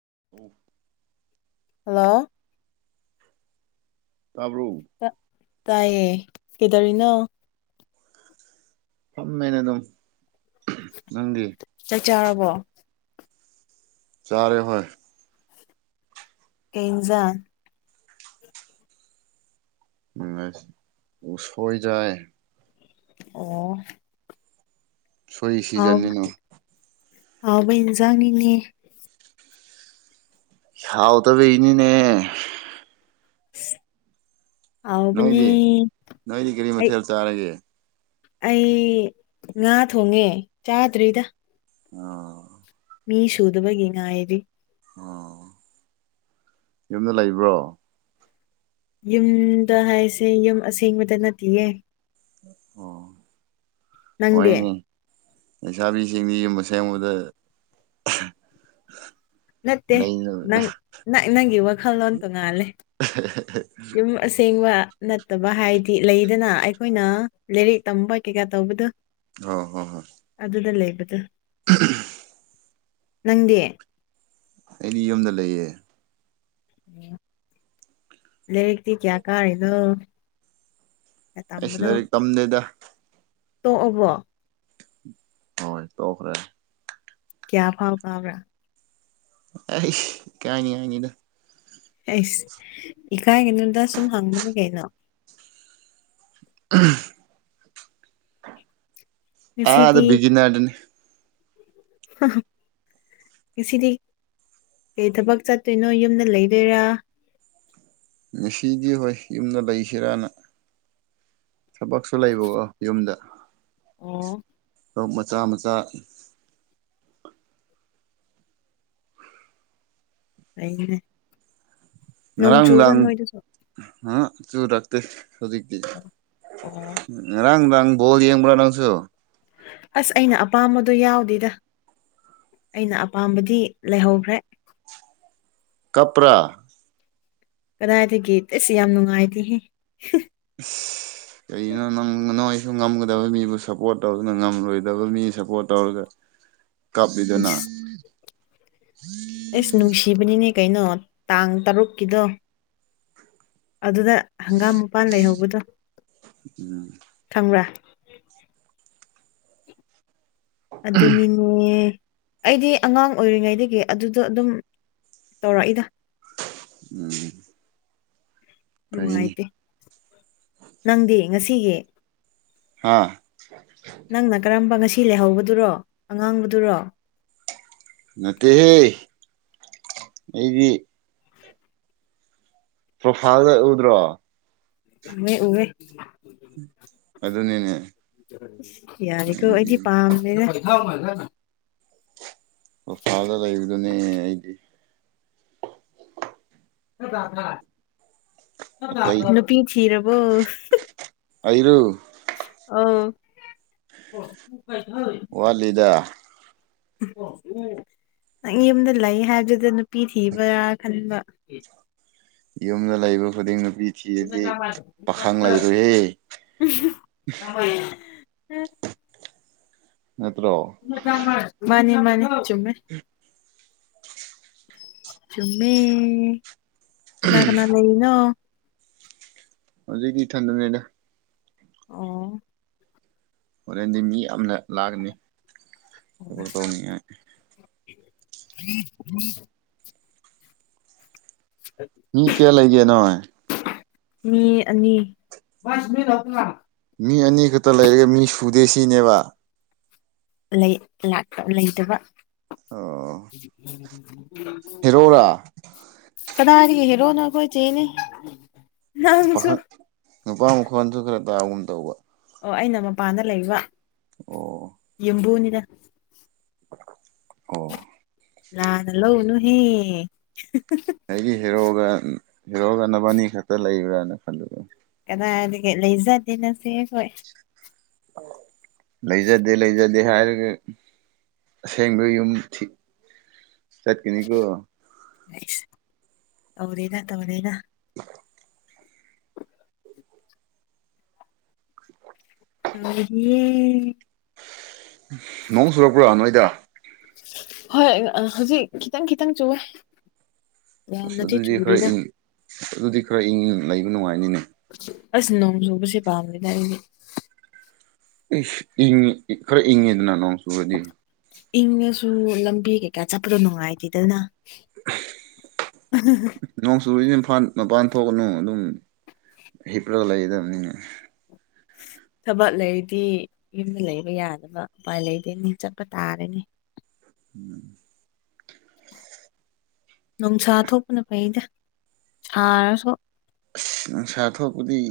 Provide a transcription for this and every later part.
[inaudible] Hello ꯇꯥꯕ꯭ꯔꯣ ꯇ ꯇꯥꯏꯌꯦ ꯀꯩꯗꯧꯔꯤꯅꯣ ꯐꯝꯃꯦꯅꯦ ꯑꯗꯨꯝ ꯅꯪꯗꯤ ꯆꯥꯛ ꯆꯥꯔꯕꯣ ꯆꯔꯦ ꯍꯣꯏ ꯀꯩ ꯏꯟꯖꯥꯡ ꯑ ꯎꯁꯣꯏ ꯆꯥꯏ ꯑꯣ ꯍꯥꯎ ꯁꯣꯏꯁꯤꯖꯟꯅꯤꯅꯥ ꯍꯥꯎꯕ ꯏꯟꯖꯥꯡꯅꯤꯅꯦ ꯍꯥꯎ ꯇꯕ ꯏꯅꯤꯅꯦ [inaudible] ꯍꯥꯎꯕꯅꯦ ꯅꯪꯗꯤ ꯅꯣꯏꯗꯤ ꯀꯔꯤ ꯑꯩ ꯃꯊꯦꯜ ꯆꯥꯔꯒꯦ ꯑꯩ ꯉꯥ ꯊꯣꯡꯉꯦ ꯆꯥꯗ꯭ꯔꯤꯗ ꯑꯣ ꯃꯤ ꯁꯨꯗꯕꯒꯤ ꯉꯥꯏꯔꯤ ꯑꯣ ꯌꯨꯝꯗ ꯂꯩꯕ꯭ꯔꯣ ꯌꯨꯝ ꯗ ꯍꯥꯏꯁꯦ ꯌꯨꯝ ꯑꯁꯦꯡꯕꯗ ꯅꯠꯇꯤꯌꯦ ꯑꯣ ꯅꯪꯗꯤ ꯍꯣꯏꯅꯦ ꯂꯩꯁꯥꯕꯤꯁꯤꯡꯗꯤ ꯌꯨꯝꯕ ꯑꯁꯦꯡꯕꯗ ꯑꯍꯥ ꯅꯠꯇꯦ ꯅꯪ ꯅꯪ ꯅꯪꯒꯤ ꯋꯥꯈꯜꯂꯣꯟ ꯇꯣꯉꯥꯜꯂꯦ ꯌꯨꯝ ꯑꯁꯦꯡꯕ ꯅꯠꯇꯕ ꯍꯥꯏꯗꯤ ꯂꯩꯗꯅ ꯑꯩꯈꯣꯏꯅ ꯂꯥꯏꯔꯤꯛ ꯇꯝꯕ ꯀꯩꯀꯥ ꯇꯧꯕꯗꯨ ꯍꯣ ꯍꯣ ꯍꯣꯏ [inaudible] ꯅꯪꯗꯤ ꯑꯩꯗꯤ ꯌꯨꯝꯗ ꯂꯩꯌꯦ [unintelligible] ꯑꯩꯁꯨ ꯇꯝꯕꯅꯣ ꯂꯥꯏꯔꯤꯛ ꯇꯝꯗꯦꯗ ꯇꯣꯛꯑꯕꯣ ꯍꯣꯏ ꯇꯣꯛꯈ꯭ꯔꯦ ꯀꯌꯥ ꯐꯥꯎ ꯀꯥꯕ꯭ꯔꯥ ꯑꯩꯁ ꯏꯀꯥꯏ ꯅꯤꯉꯥꯏꯅꯤꯗ ꯑꯩꯁ ꯏꯀꯥꯏꯒꯅꯣꯗ ꯁꯨꯝ ꯍꯪꯕꯅꯤ ꯀꯩꯅꯣ ꯎꯍꯝ ꯑ ꯉꯁꯤꯗꯤ ꯑꯗꯨꯗꯨꯒꯤ ꯅꯥꯗꯅꯤ [inaudible] ꯉꯁꯤꯗꯤ ꯀꯩ ꯊꯕꯛ ꯆꯠꯇꯣꯏꯅꯣ ꯌꯨꯝꯗ ꯂꯩꯗꯣꯏꯔꯥ ꯉꯁꯤꯗꯤ ꯍꯣꯏ ꯌꯨꯝꯗ ꯂꯩꯁꯤꯔꯅ ꯊꯕꯛꯁꯨ ꯂꯩꯕꯀꯣ ꯌꯨꯝꯗ ꯑꯣ ꯁꯣ ꯃꯆꯥ ꯃꯆꯥ ꯑꯩꯅꯦ ꯉꯔꯥꯡꯔꯥꯡ ꯑ ꯆꯨꯥꯛꯇ ꯍꯧꯖꯤꯗꯤ ꯑꯣ ꯔꯪ ꯔꯪ ꯣꯜ ꯌꯦꯡꯕ ꯂꯪꯁꯨ ꯑꯁ ꯑꯩꯅ ꯑꯄꯥꯝꯕꯗꯣ ꯌꯥꯎꯗꯦꯗ ꯑꯩꯅ ꯑꯄꯥꯝꯕꯗꯤ ꯂꯩꯍꯧꯈ꯭ꯔꯦ ꯀꯄ꯭ꯔ ꯀꯗꯥꯏꯗꯒꯤ ꯒꯤꯦꯠ ꯑꯦꯁꯤ ꯌꯥꯝ ꯅꯨꯡꯉꯥꯏꯇꯦꯍꯦ ꯀꯩꯅꯣ ꯅꯪ ꯅꯣꯏ ꯁꯨ ꯉꯝꯒꯗꯕ ꯃꯤꯕꯨ ꯁꯞꯄꯣꯔꯠ ꯇꯧꯗꯨꯅ ꯉꯝꯂꯣꯏꯗꯕ ꯃꯤ ꯁꯞꯄꯣꯔꯠ ꯇꯧꯔꯒ ꯀꯥꯞꯕꯤꯗꯅ ꯏꯁ ꯑꯦꯁ ꯅꯨꯡꯁꯤꯕꯅꯤꯅꯦ ꯀꯩꯅꯣ ꯇꯥꯡ ꯇꯔꯨꯛꯀꯤꯗꯣ ꯑꯗꯨꯗ ꯍꯪꯒꯥꯝ ꯃꯄꯥꯟ ꯂꯩꯍꯧꯕꯗꯣ ꯈꯪꯕ꯭ꯔꯥ ꯑꯗꯨꯗꯅꯤꯅꯦ ꯑꯩꯗꯤ ꯑꯉꯥꯡ ꯑꯣꯏꯔꯤꯉꯩꯗꯒꯤ ꯑꯗꯨꯗꯣ ꯑꯗꯨꯝ ꯇꯧꯔꯛꯏꯗ ꯎꯝ ꯐꯩꯅꯦ ꯅꯨꯡꯉꯥꯏꯇꯦ ꯅꯪꯗꯤ ꯉꯁꯤꯒꯤ ꯍꯥꯥ ꯅꯪꯅ ꯀꯔꯝꯕ ꯉꯁꯤ ꯂꯩꯍꯧꯕꯗꯨꯔꯣ ꯑꯉꯥꯡꯕꯗꯨꯔꯣ ꯅꯠꯇꯦꯍꯦ ꯑꯩꯗꯤ ꯄ꯭ꯔꯣꯐꯥꯏꯜꯗ ꯎꯎꯗ꯭ꯔꯣ ꯃ ꯎꯅꯦ ꯑꯗꯨꯅꯤꯅꯦ ꯌꯥꯅꯤꯀꯣ ꯑꯩꯗꯤ ꯄꯥꯝꯅꯤꯅ ꯑꯣꯐꯥꯜꯗ ꯂꯩꯕꯗꯨꯅꯦ ꯑꯩꯗꯤ꯫ ꯑꯇꯩ [unintelligible] ꯅꯨꯄꯤ ꯊꯤꯔꯕꯣ꯫ ꯑꯩꯔ ꯑꯥ ꯋꯥꯜꯗ ꯑꯣ ꯎ ꯅꯪ ꯌꯨꯝꯗ ꯂꯩ ꯍꯥꯏꯕꯗꯨꯗ ꯅꯨꯄꯤ ꯊꯤꯕ꯭ꯔꯥ ꯈꯟꯕ ꯌꯨꯝꯗ ꯂꯩꯕ ꯈꯨꯗꯤꯡ ꯕꯤꯊꯤꯔꯗꯤ ꯄꯥꯈꯥꯡ ꯂꯩꯔꯣꯏꯍꯦ ꯎꯝ ꯅꯠꯇ꯭ꯔꯣ ꯃꯥꯅꯤ ꯃꯥꯅꯤ ꯆꯃꯦ ꯆꯨꯝꯃꯤ ꯀꯅꯥ ꯀꯅꯥ ꯂꯩꯅꯣ ꯍꯧꯖꯤꯛꯇꯗꯤ ꯊꯟꯗꯅꯦꯗ ꯑꯣ ꯍꯣꯔꯦꯟꯗꯤ ꯃꯤ ꯌꯥꯝꯅ ꯂꯥꯛꯀꯅꯤ ꯀ ꯇꯧꯅꯤꯡꯉꯥꯏ ꯎꯝ ꯎꯝ ꯃꯤ ꯀꯦ ꯂꯩꯒꯦ ꯅꯥꯏ ꯃꯤ ꯑꯅꯤ ꯁꯃꯤ ꯂꯅꯥ ꯃꯤ ꯑꯅꯤ ꯈꯛꯇ ꯂꯩꯔꯒ ꯃꯤ ꯁꯨꯗꯦ ꯁꯤꯅꯦꯕ ꯂꯩ ꯂꯥꯛꯄ ꯂꯩꯇꯕ ꯑꯣ ꯍꯔꯣꯔꯥ ꯀꯗꯥꯅꯤꯒꯤ ꯍꯔꯣꯅ ꯀꯣꯏ ꯆꯦꯅꯤ ꯄꯈꯛ ꯅꯨꯄꯥ ꯃꯈꯣꯟꯁꯨ ꯈꯔ ꯇꯥꯒꯨꯝ ꯇꯧꯕ ꯑꯣ ꯑꯩꯅ ꯃꯄꯥꯟꯗ ꯂꯩꯕ ꯑꯣ ꯌꯨꯝꯕꯨꯅꯤꯅ꯫ ꯑꯣ꯫ ꯂꯥꯅ ꯂꯧꯒꯅꯨꯍꯦ꯫ ꯎꯟ ꯍꯤꯔꯣꯒ ꯅꯕꯥꯅꯤ ꯈꯛꯇ ꯂꯩꯕ꯭ꯔꯥꯅ ꯈꯜꯂꯒ꯫ ꯀꯗꯥꯏꯗꯒꯤ ꯂꯩꯖꯗꯦꯅꯇꯦ ꯍꯣꯏ꯫ ꯂꯩꯖꯗꯦ ꯂꯩꯖꯗꯦ ꯍꯥꯏꯔꯒ ꯑꯁꯦꯡꯕ ꯌꯨꯝ ꯊꯤ ꯆꯠꯀꯤꯅꯤ ꯀꯣ꯫ ꯁ ꯇꯧꯗꯦꯗ-ꯇꯧꯗꯦꯗ꯫ [unintelligible] ꯅꯣꯡ ꯆꯨꯔꯛꯄ꯭ꯔꯥ ꯅꯣꯏꯗꫭ꯫ ꯍꯣꯏ ꯍꯧꯖꯤꯛ ꯈꯤꯇꯪ-ꯈꯤꯇꯪ ꯆꯨꯋꯦ꯫ ꯑꯁ ꯌꯥꯝꯅꯗꯤ ꯑꯗꯨꯗꯤ ꯈꯔ ꯆꯨꯗꯦꯗ ꯏꯪ ꯑꯁ ꯑꯗꯨꯗꯤ ꯈꯔ ꯏꯪꯪ ꯂꯩꯕ ꯅꯨꯡꯉꯥꯏꯅꯤꯅꯦ꯫ ꯑꯁ ꯅꯣꯡ ꯆꯨꯕꯁꯦ ꯄꯥꯝꯗꯦꯗ ꯑꯩꯗꯤ꯫ ꯏꯁ ꯏ ꯈꯔ ꯏꯪꯉꯤꯗꯅ ꯅꯣꯡ ꯆꯨꯔꯗꯤ꯫ ꯏꯪꯉꯁꯨ ꯂꯝꯕꯤ ꯀꯩꯀꯥ ꯆꯠꯄꯗꯣ ꯅꯨꯡꯉꯥꯏꯇꯦꯗꯅ꯫ ꯅꯣꯡꯆꯨꯔꯗꯤ ꯐꯥꯟ ꯃꯄꯥꯟ ꯊꯣꯛꯀꯅꯨ ꯑꯗꯨꯝ ꯍꯤꯞꯔ ꯂꯩꯒꯗꯕꯅꯤꯅꯦ꯫ [inaudible] ꯊꯕꯛ ꯂꯩꯔꯗꯤ ꯌꯨꯝꯗ ꯂꯩꯕ ꯌꯥꯗꯕ ꯎꯄꯥꯏ ꯂꯩꯗꯦꯅꯤ ꯆꯠꯄ ꯇꯥꯔꯅꯤ꯫ ꯎꯝ꯫ ꯅꯨꯡꯁꯥ ꯊꯣꯛꯄꯅ ꯐꯩꯗ ꯁꯥꯔꯁꯨ꯫ ꯑꯁ ꯅꯨꯡꯁꯥ ꯊꯣꯛꯄꯗꯤ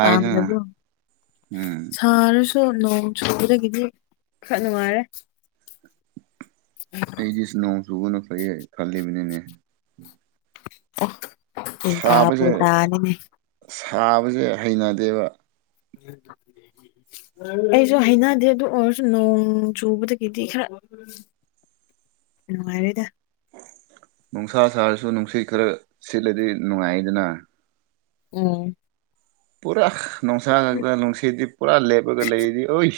ꯄꯥꯝꯗꯕꯣ ꯎꯝ ꯁꯥꯔꯁ ꯁꯨ ꯅꯣꯡ ꯆꯨꯕꯗꯒꯤꯗꯤ ꯈꯔ ꯅꯨꯡꯉꯥꯏꯔꯦ꯫ ꯑꯩꯗꯤꯁ ꯅꯣꯡ ꯆꯨꯕꯅ ꯐꯩꯌꯦ ꯈꯜꯂꯤꯕꯅꯤꯅꯦ꯫ [unintelligible] ꯁꯥꯕꯁꯦ [inaudible] ꯁꯥꯕꯁꯦ ꯍꯩꯅꯗꯦꯕ ꯑꯩꯁꯨ ꯍꯩꯅꯗꯦ ꯑꯗꯨ ꯑꯣꯏꯔꯁꯨ ꯅꯣꯡ ꯆꯨꯕꯗꯒꯤꯗꯤ ꯈꯔ ꯅꯨꯡꯉꯥꯏꯔꯦꯗ꯫ ꯅꯨꯡꯁꯥ ꯁꯥꯔꯁꯨ ꯅꯨꯡꯁꯤꯠ ꯈꯔ ꯁꯤꯠꯂꯗꯤ ꯅꯨꯡꯉꯥꯏꯗꯅ꯫ ꯎꯝ꯫ ꯄꯨꯔꯥ ꯅꯨꯡꯁꯥ ꯈꯛꯇ ꯅꯨꯡꯁꯤꯠꯗꯤ ꯄꯨꯔꯥ ꯂꯦꯞꯔꯒ ꯂꯩꯔꯗꯤ ꯑꯣꯏ꯫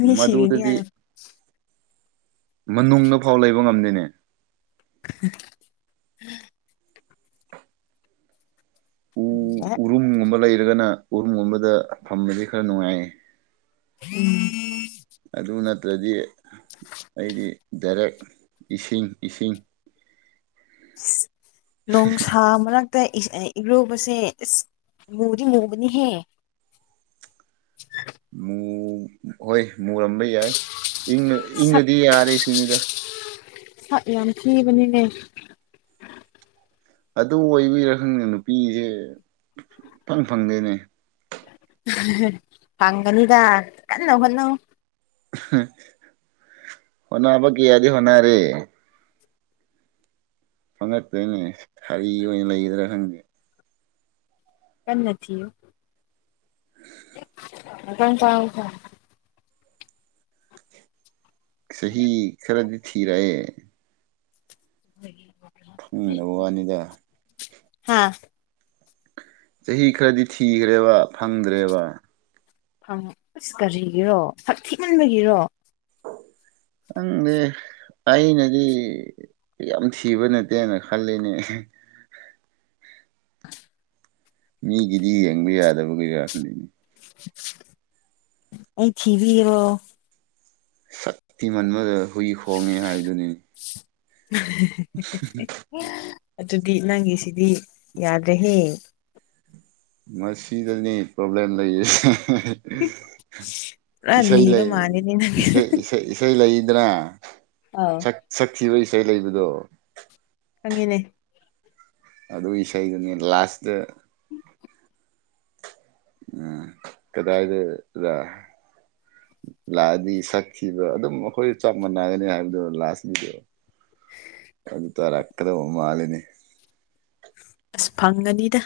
ꯃꯤ ꯁꯤꯔꯤꯅꯤ ꯃꯗꯨꯗꯗꯤ ꯍꯥꯏꯌꫭ꯫ ꯃꯅꯨꯡꯗ ꯐꯥꯎ ꯂꯩꯕ ꯉꯝꯗꯦꯅꯦ꯫ [inaudible] [inaudible] ꯠꯇ꯭ꯔꯒꯅ ꯎꯔꯨꯝꯒꯨꯝꯕꯗ ꯐꯝꯕꯗꯤ ꯈꯔ ꯅꯨꯡꯉꯥꯏ꯫ [unintelligible] ꯗꯗꯤ ꯑꯩꯗꯤ ꯗꯥꯏꯔꯦꯛ ꯏꯁꯤꯡ ꯏꯁꯤꯡ ꯅꫭꯡꯁꯥ ꯃꯔꯛ ꯇ ꯏꯁ ꯑ ꯏꯔꯨꯕꯁꯦ ꯏꯁꯁ ꯃꯨꯗꯤ ꯃꯨꯕꯅꯤꯍꯦ꯫ [unintelligible] [unintelligible] ꯃꯨ ꯍꯣꯏ ꯃꯨꯔꯝꯕ ꯌꯥꯏ ꯏꯪꯔ ꯏꯪꯔꯗꯤ ꯌꯥꯔꯦ ꯁꯤꯅꯤꯗ꯫ ꯁꯥꯛ ꯌꯥꯝ ꯊꯤꯕꯅꯤꯅꯦ꯫ ꯑꯗꯨ ꯑꯣꯏꯕꯤꯔꯥ ꯈꯪꯗꯦ ꯅꯨꯄꯤꯁꯦ ꯐꯪ ꯐꯪꯗꯦꯅꯦ꯫ ꯐꯪꯒꯅꯤꯗ ꯀꯟꯅ ꯍꫭꯠꯅꯧ꯫ ꯍꫭꯠꯅꯕ ꯀꯌꯥꯗꯤ ꯍꫭꯠꯅꯥꯔꯦ꯫ ꯐꯪꯒꯉꯛꯇ꯭ꯔꯦꯅꯦ ꯁꯥꯔꯤ ꯑꯣꯏꯅ ꯂꯩꯒꯗ꯭ꯔꯥ ꯈꯪꯗꯦ꯫ ꯀꯟꯅ ꯊꯤꯌꯨ ꯃꯇꯥꯡ [inaudible] ꯆꯍꯤ ꯈꯔꯗꯤ ꯊꯤꯔꯛꯑꯦ꯫ ꯎꯝ ꯎꯝ ꯍ ꯋꯥꯅꯤꯗ ꯍꯥꯥ ꯆꯍꯤ ꯈꯔꯗꯤ ꯊꯤꯈ꯭ꯔꯦꯕ ꯐꯪꯗ꯭ꯔꯦꯕ ꯪ ꯑꯁ ꯀꯔꯤꯒꯤꯔꯣ ꯁꯛ ꯊꯤꯍꯟꯕꯒꯤꯔꯣ ꯍꯪꯦ ꯑꯩꯅꯗꯤ ꯌꯥꯝ ꯊꯤꯕ ꯅꯠꯇꯦꯅ ꯈꯜꯂꯤꯅꯦ ꯑ ꯃꯤꯒꯤꯗꯤ ꯌꯦꯡꯕ ꯌꯥꯗꯕ ꯀꯩ ꯋꯥ ꯈꯜꯂꯤꯅꯤ ꯑꯩ ꯊꯕꯤꯔꯣ ꯁꯛꯇꯤ ꯃꯟꯕꯗ ꯍꯨꯏ ꯍꯣꯡꯉꯦ ꯍꯥꯏꯕꯗꯨꯅꯤꯅꯤ [inaudible] ꯑꯗꯨꯗꯤ ꯅꯪꯒꯤꯁꯤꯗꯤ ꯌꯥꯗ꯭ꯔꯦꯍꯌꯦꯡ ꯃꯁꯤꯗꯅꯤ ꯄ꯭ꯔꯣꯕ꯭ꯂꯦꯝ ꯂꯩꯌꯦ ꯄꯨꯔꯥ ꯂꯤꯕ ꯃꯥꯜꯂꯦꯅꯦ ꯅꯪꯒꯤ ꯏꯁꯩ ꯂꯩ ꯂꯩꯗꯅ ꯑꯥꯎ ꯛ ꯁꯛꯊꯤꯕ ꯏꯁꯩ ꯂꯩꯕꯗꯣ ꯆꯪꯉꯤꯅꯦ ꯑꯗꯨꯒꯤ ꯏꯁꯩꯗꯨꯅꯤ ꯂꯥꯁꯇ ꯎꯝ ꯀꯗꯥꯗ ꯂꯥꯛꯑꯗꯤ ꯁꯛꯈꯤꯕ ꯑꯗꯨꯝ ꯑꯩꯈꯣꯏ ꯆꯞ ꯃꯥꯟꯅꯒꯅꯤ ꯍꯥꯏꯕꯗꯣ ꯂꯥꯛꯑꯁꯤꯗ [inaudible] ꯌꯦ ꯇꯔ ꯑꯈꯗ ꯎꯃꯂꯤꯅꯤ ꯑꯁ ꯐꯪꯒꯅꯤꯗ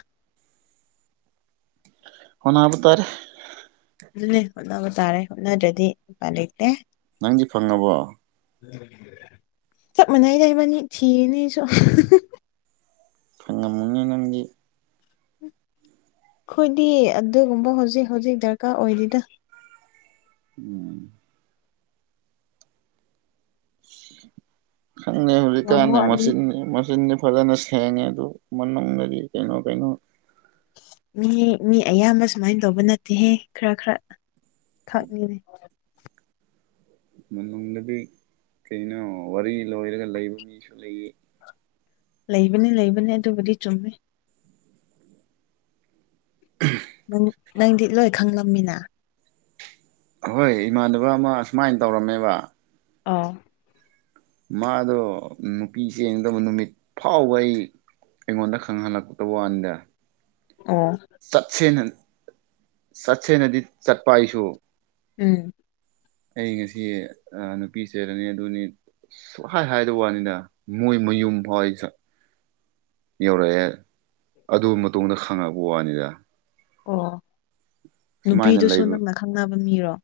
ꯍꯅꯕ ꯇꯔꯦ ꯑꯗꯨꯅꯦ ꯍꯣꯠꯅꯕ ꯇꯥꯔꯦ ꯍꯣꯠꯅꯗ꯭ꯔꯗꯤ ꯏꯄꯥꯏ ꯂꯩꯇꯦ ꯅꯪꯗꯤ ꯐꯪꯉꯕꯣ ꯆꯞ ꯃꯅꯥꯏ ꯂꯩꯏꯕꯅꯤ ꯊꯅꯦꯁꯨ ꯈꯪꯉꯝꯃꯅꯤ ꯅꯪꯒꯤ ꯑꯩꯈꯣꯏꯗꯤ ꯑꯗꯨꯒꯨꯝꯕ ꯍꯧꯖꯤꯛ ꯍꯧꯖꯤꯛ ꯗꯔꯀꯥꯔ ꯑꯣꯏꯗꯅ ꯎꯝ ꯪ ꯍꯧꯖꯤ ꯌꯥꯝ ꯀꯥꯅꯦ ꯋꯥꯠꯂꯤ ꯃꯁꯟꯅꯤ ꯃꯁꯤꯅꯤ ꯐꯖꯅ ꯁꯦꯡꯉꯦ ꯑꯗꯨ ꯃꯅꯨꯡꯗꯗꯤ ꯀꯩꯅꯣ ꯀꯩꯅꯣ ꯃꯤ ꯃꯤ ꯑꯌꯥꯝꯕ ꯁꯨꯃꯥꯏꯅ ꯇꯧꯕ ꯅꯠꯇꯦꯍꯦ ꯈꯔ ꯈꯔ ꯈꯥꯉꯅꯦ ꯃꯅꯨꯡꯗꯗꯤ ꯀꯩꯅꯣ ꯋꯥꯔꯤ ꯂꯣꯏꯔꯒ ꯂꯩꯕ ꯃꯤꯁꯨ ꯂꯩꯌꯦ ꯂꯩꯕꯅꯤ ꯂꯩꯕꯅꯤ ꯑꯗꯨꯕꯨꯗꯤ ꯆꯨꯝꯃꯦ ꯅꯪꯗꯤ ꯂꯣꯏ ꯈꯪꯂꯝꯃꯤꯅ ꯍꯣꯏ ꯏꯃꯥꯟꯅꯕ ꯑꯃ ꯑꯨꯃꯥꯏꯅ ꯇꯧꯔꯝꯃꯦꯕ ꯑꯥ ꯃꯥꯗꯣ ꯅꯨꯄꯤꯁ ꯌꯦꯡꯗꯕ ꯅꯨꯃꯤꯠ ꯐꯥꯎꯕ ꯑꯩ ꯏꯉꯣꯟꯗ ꯈꯥꯉ ꯍꯥꯟ ꯀꯨ ꯇꯧꯕ ꯑꯅꯤꯗꯦ ꯑꯣ ꯁꯠ ꯁꯦꯅ ꯁꯠ ꯁꯦꯅꯗꯤ ꯆꯠꯄ ꯍꯥꯏꯁꯨ ꯎꯝ ꯑꯩ ꯉꯁꯤ ꯅꯨꯄꯤ ꯆꯩꯦꯔꯅꯤ ꯑꯗꯨꯅꯤ ꯁꯨꯛꯍꯥꯏ ꯍꯥꯏꯗꯕ ꯋꯥꯅꯤꯗ ꯃꯣꯏ ꯃꯌꯨꯝ ꯐꯣꯏꯁ [inaudible] ꯌꯧꯔꯛꯑꯦ ꯑꯗꯨ ꯃꯇꯨꯡꯗ ꯈꯪꯉꯛꯄ ꯋꯥꯅꯤꯗ ꯑꯣ ꯁꯨꯃꯥꯏꯅ ꯅꯨꯄꯤꯗꯨꯁꯨ ꯂꯩꯕ ꯅꯪꯅ ꯈꯪꯅꯕ ꯃꯤꯔꯣ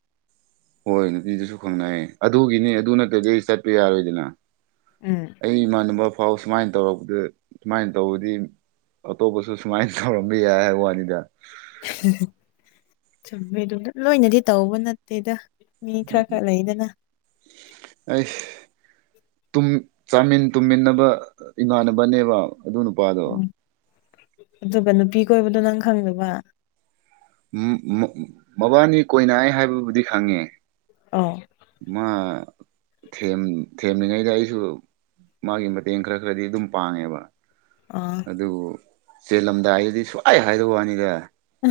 ꯍꯣꯏ ꯅꯨꯅꯨꯡꯄꯤꯗꯨꯁꯨ ꯈꯪꯅꯌꯦ ꯑꯗꯨꯒꯤꯅꯤ ꯑꯗꯨ ꯅꯠꯇ꯭ꯔꯒ ꯆꯠꯄ ꯌꯥꯔꯣꯏꯗꯅ ꯑꯩ ꯏꯃꯥꯟꯅꯕ ꯐꯥꯎ ꯁꯨꯃꯥꯏꯅ ꯇꯧꯔꯛꯄꯗ ꯁꯨꯃꯥꯏꯅ ꯇꯧꯕꯗꯤ ꯑꯇꯣ ꯄꯁꯁꯨ ꯁꯃꯥꯏꯟ ꯊꯧꯔꯝꯕꯤ ꯌꯥ ꯍꯥꯏ ꯋꯥꯅꯤꯗ ꯆꯨꯝꯃꯦꯗ ꯂꯣꯏꯅꯗꯤ ꯇꯧꯕ ꯅꯠꯇꯦꯗ ꯃꯤ ꯈꯔ ꯈꯔ ꯂꯩꯗꯅ ꯑꯩ ꯆꯥꯃꯤꯟ ꯇꯨꯝꯃꯤꯟꯅꯕ ꯏꯃꯥꯟꯅꯕꯅꯦꯕ ꯑꯗꯨ ꯅꯨꯄꯥꯗꯣ ꯎꯝ ꯑꯗꯨꯒ ꯅꯨꯄꯤ ꯀꯣꯏꯕꯗꯣ ꯅꯪ ꯈꯪꯗꯕ ꯎ ꯃꯕꯥꯅꯤ ꯀꯣꯏꯅꯏ ꯍꯥꯏꯕꯕꯨꯗꯤ ꯈꯪꯉꯦ ꯑꯧ ꯃꯥ ꯦꯝ ꯊꯦꯝꯂꯤꯉꯩꯗ ꯑꯩꯁꯨ ꯃꯥꯒꯤ ꯃꯇꯦꯡ ꯈꯔ ꯈꯔꯗꯤ ꯑꯗꯨꯝ ꯄꯥꯡꯉꯦꯕ ꯑꯥ ꯑꯗꯨ ꯆꯦꯜꯂꯝꯗꯥꯏꯗꯗꯤ ꯁꯨꯋꯥꯥꯏ ꯍꯥꯏꯗ ꯋꯥꯅꯤꯗ ꯎ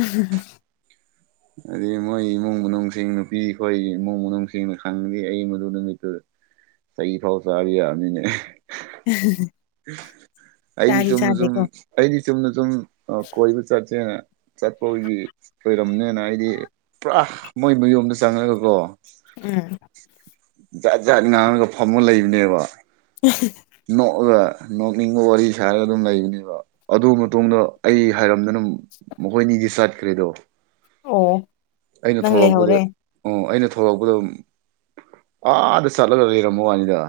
ꯑꯗꯨꯩ ꯃꯣꯏ ꯏꯃꯨꯡ ꯃꯅꯨꯡꯁꯤꯡ ꯅꯨꯄꯤ ꯑꯩꯈꯣꯏꯒꯤ ꯏꯃꯨꯡ ꯃꯅꯨꯡꯁꯤꯡꯅ ꯈꯪꯦ ꯑꯩ ꯃꯗꯨ ꯅꯨꯃꯤꯠꯇꯨꯗ ꯁꯩ ꯐꯥꯎ ꯆꯕꯤꯅꯤꯅꯦ ꯑꯩꯗꯤ ꯆꯥꯗꯤ ꯁꯨꯝ ꯁꯨꯝ ꯆꯥꯗꯦꯀꯣ ꯑꯩꯗꯤ ꯑ ꯆꯨꯝꯅ ꯆꯨꯝ ꯀꯣꯏꯕ ꯆꯠꯁꯦ ꯆꯠꯄꯒꯤ ꯑꯣꯏꯔꯝꯅꯦ ꯑꯩꯗꯤ ꯄꯨꯔꯥ ꯃꯣꯏ ꯃꯌꯣꯝꯗ ꯆꯪꯉꯛꯒ ꯀꯣ ꯎꯝ ꯖꯥꯠ ꯖꯥꯠ ꯉꯥꯡꯉꯒ ꯐꯝꯃ ꯂꯩꯕꯅꯦꯕ ꯅꯣꯛꯑꯒ ꯅꯣꯛꯅꯤꯡꯕ ꯋꯥꯔꯤ ꯁꯥꯔꯒ ꯑꯗꯨꯝ ꯂꯩꯕꯅꯦꯕ ꯑꯗꯨ ꯃꯇꯨꯡꯗꯣ ꯑꯩ ꯍꯥꯏꯔꯝꯗꯅ ꯃꯈꯣꯏꯅꯤꯒꯤ ꯆꯥꯏꯠꯈ꯭ꯔꯦꯗꯣ ꯑꯣ ꯑꯩꯅ ꯅꯪ ꯊꯣꯛꯂꯛꯄꯗ ꯂꯩꯍꯧꯔꯦ ꯎ ꯑꯩꯅ ꯊꯣꯛꯂꯛꯄꯗ ꯑꯥꯗ ꯆꯠꯂꯒ ꯂꯩꯔꯝꯃꯨ ꯋꯥꯅꯤꯗ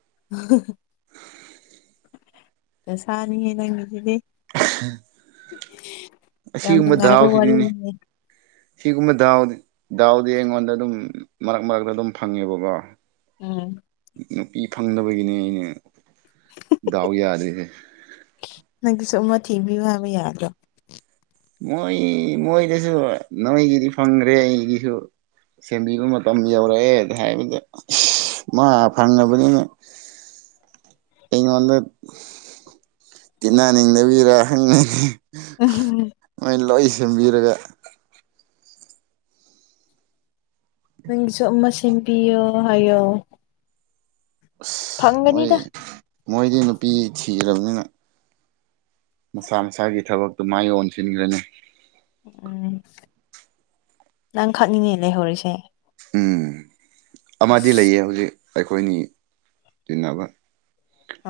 [unintelligible] ꯇꯁꯅꯤ ꯍꯥꯏ ꯅꯪꯉꯁꯤꯗꯤ ꯌꯥꯝ ꯑꯁꯤꯒꯨꯝꯕ ꯅꯨꯡꯉꯥꯏꯕ ꯗꯥꯎꯁꯤꯗꯨꯅꯤ ꯋꯥꯔꯤꯅꯤꯅꯦ ꯁꯤꯒꯨꯝꯕ ꯗꯥꯎ ꯗꯥꯎꯗꯤ ꯑꯩꯉꯣꯟꯗ ꯑꯗꯨꯝ ꯃꯔꯛ ꯃꯔꯛꯇ ꯑꯗꯨꯝ ꯐꯪꯉꯦꯕꯀꯣ ꯎꯝ ꯅꯨꯄꯤ ꯐꯪꯅꯕꯒꯤꯅꯦ ꯑꯩꯅ ꯗꯥꯎ ꯌꯥꯗꯔꯤꯁꯦ ꯊꯕꯤꯤꯕꯨ ꯍꯥꯏ ꯌꯥꯗ ꯃꯣꯏ ꯃꯣꯏꯗꯁꯨ ꯅꯣꯏꯒꯤꯗꯤ ꯐꯪꯈ꯭ꯔꯦ ꯑꯩꯒꯤꯁꯨ ꯁꯦꯝꯕꯤꯕ ꯃꯇꯝ ꯌꯧꯔꯛꯑꯦꯗ ꯍꯥꯏꯕꯗ ꯃ ꯐꯥꯅꯕꯨ ꯑꯩꯉꯣꯟꯗ ꯇꯤꯟꯅꯅꯤꯡꯗꯕꯤꯔ ꯍꯪꯉꯅꯤ ꯃꯣꯏ ꯂꯣꯏ ꯁꯦꯝꯕꯤꯔꯒ ꯅꯪꯁꯨ ꯑꯃ ꯁꯦꯝꯕꯤꯌꯣ ꯍꯥꯏꯌꯣ ꯑꯁ ꯃꯣꯏ ꯐꯪꯒꯅꯤꯗ ꯃꯣꯏꯗꯤ ꯅꯨꯄꯤ ꯊꯤꯈ꯭ꯔꯕꯅꯤꯅ ꯃꯁꯥ ꯃꯁꯥꯒꯤ ꯊꯕꯛꯇꯨ ꯃꯥ ꯌꯣꯟꯁꯤꯟꯈ꯭ꯔꯅꯤ ꯎꯝ ꯅꯪ ꯈꯛꯅꯤꯡꯅꯦ ꯂꯩꯍꯧꯔꯤꯁꯦ ꯎꯝ ꯑꯃꯗꯤ ꯂꯩꯌꯦ ꯍꯧꯖꯤꯛ ꯑꯩꯈꯣꯏꯅꯤ ꯆꯟꯅꯕ ꯑꯧ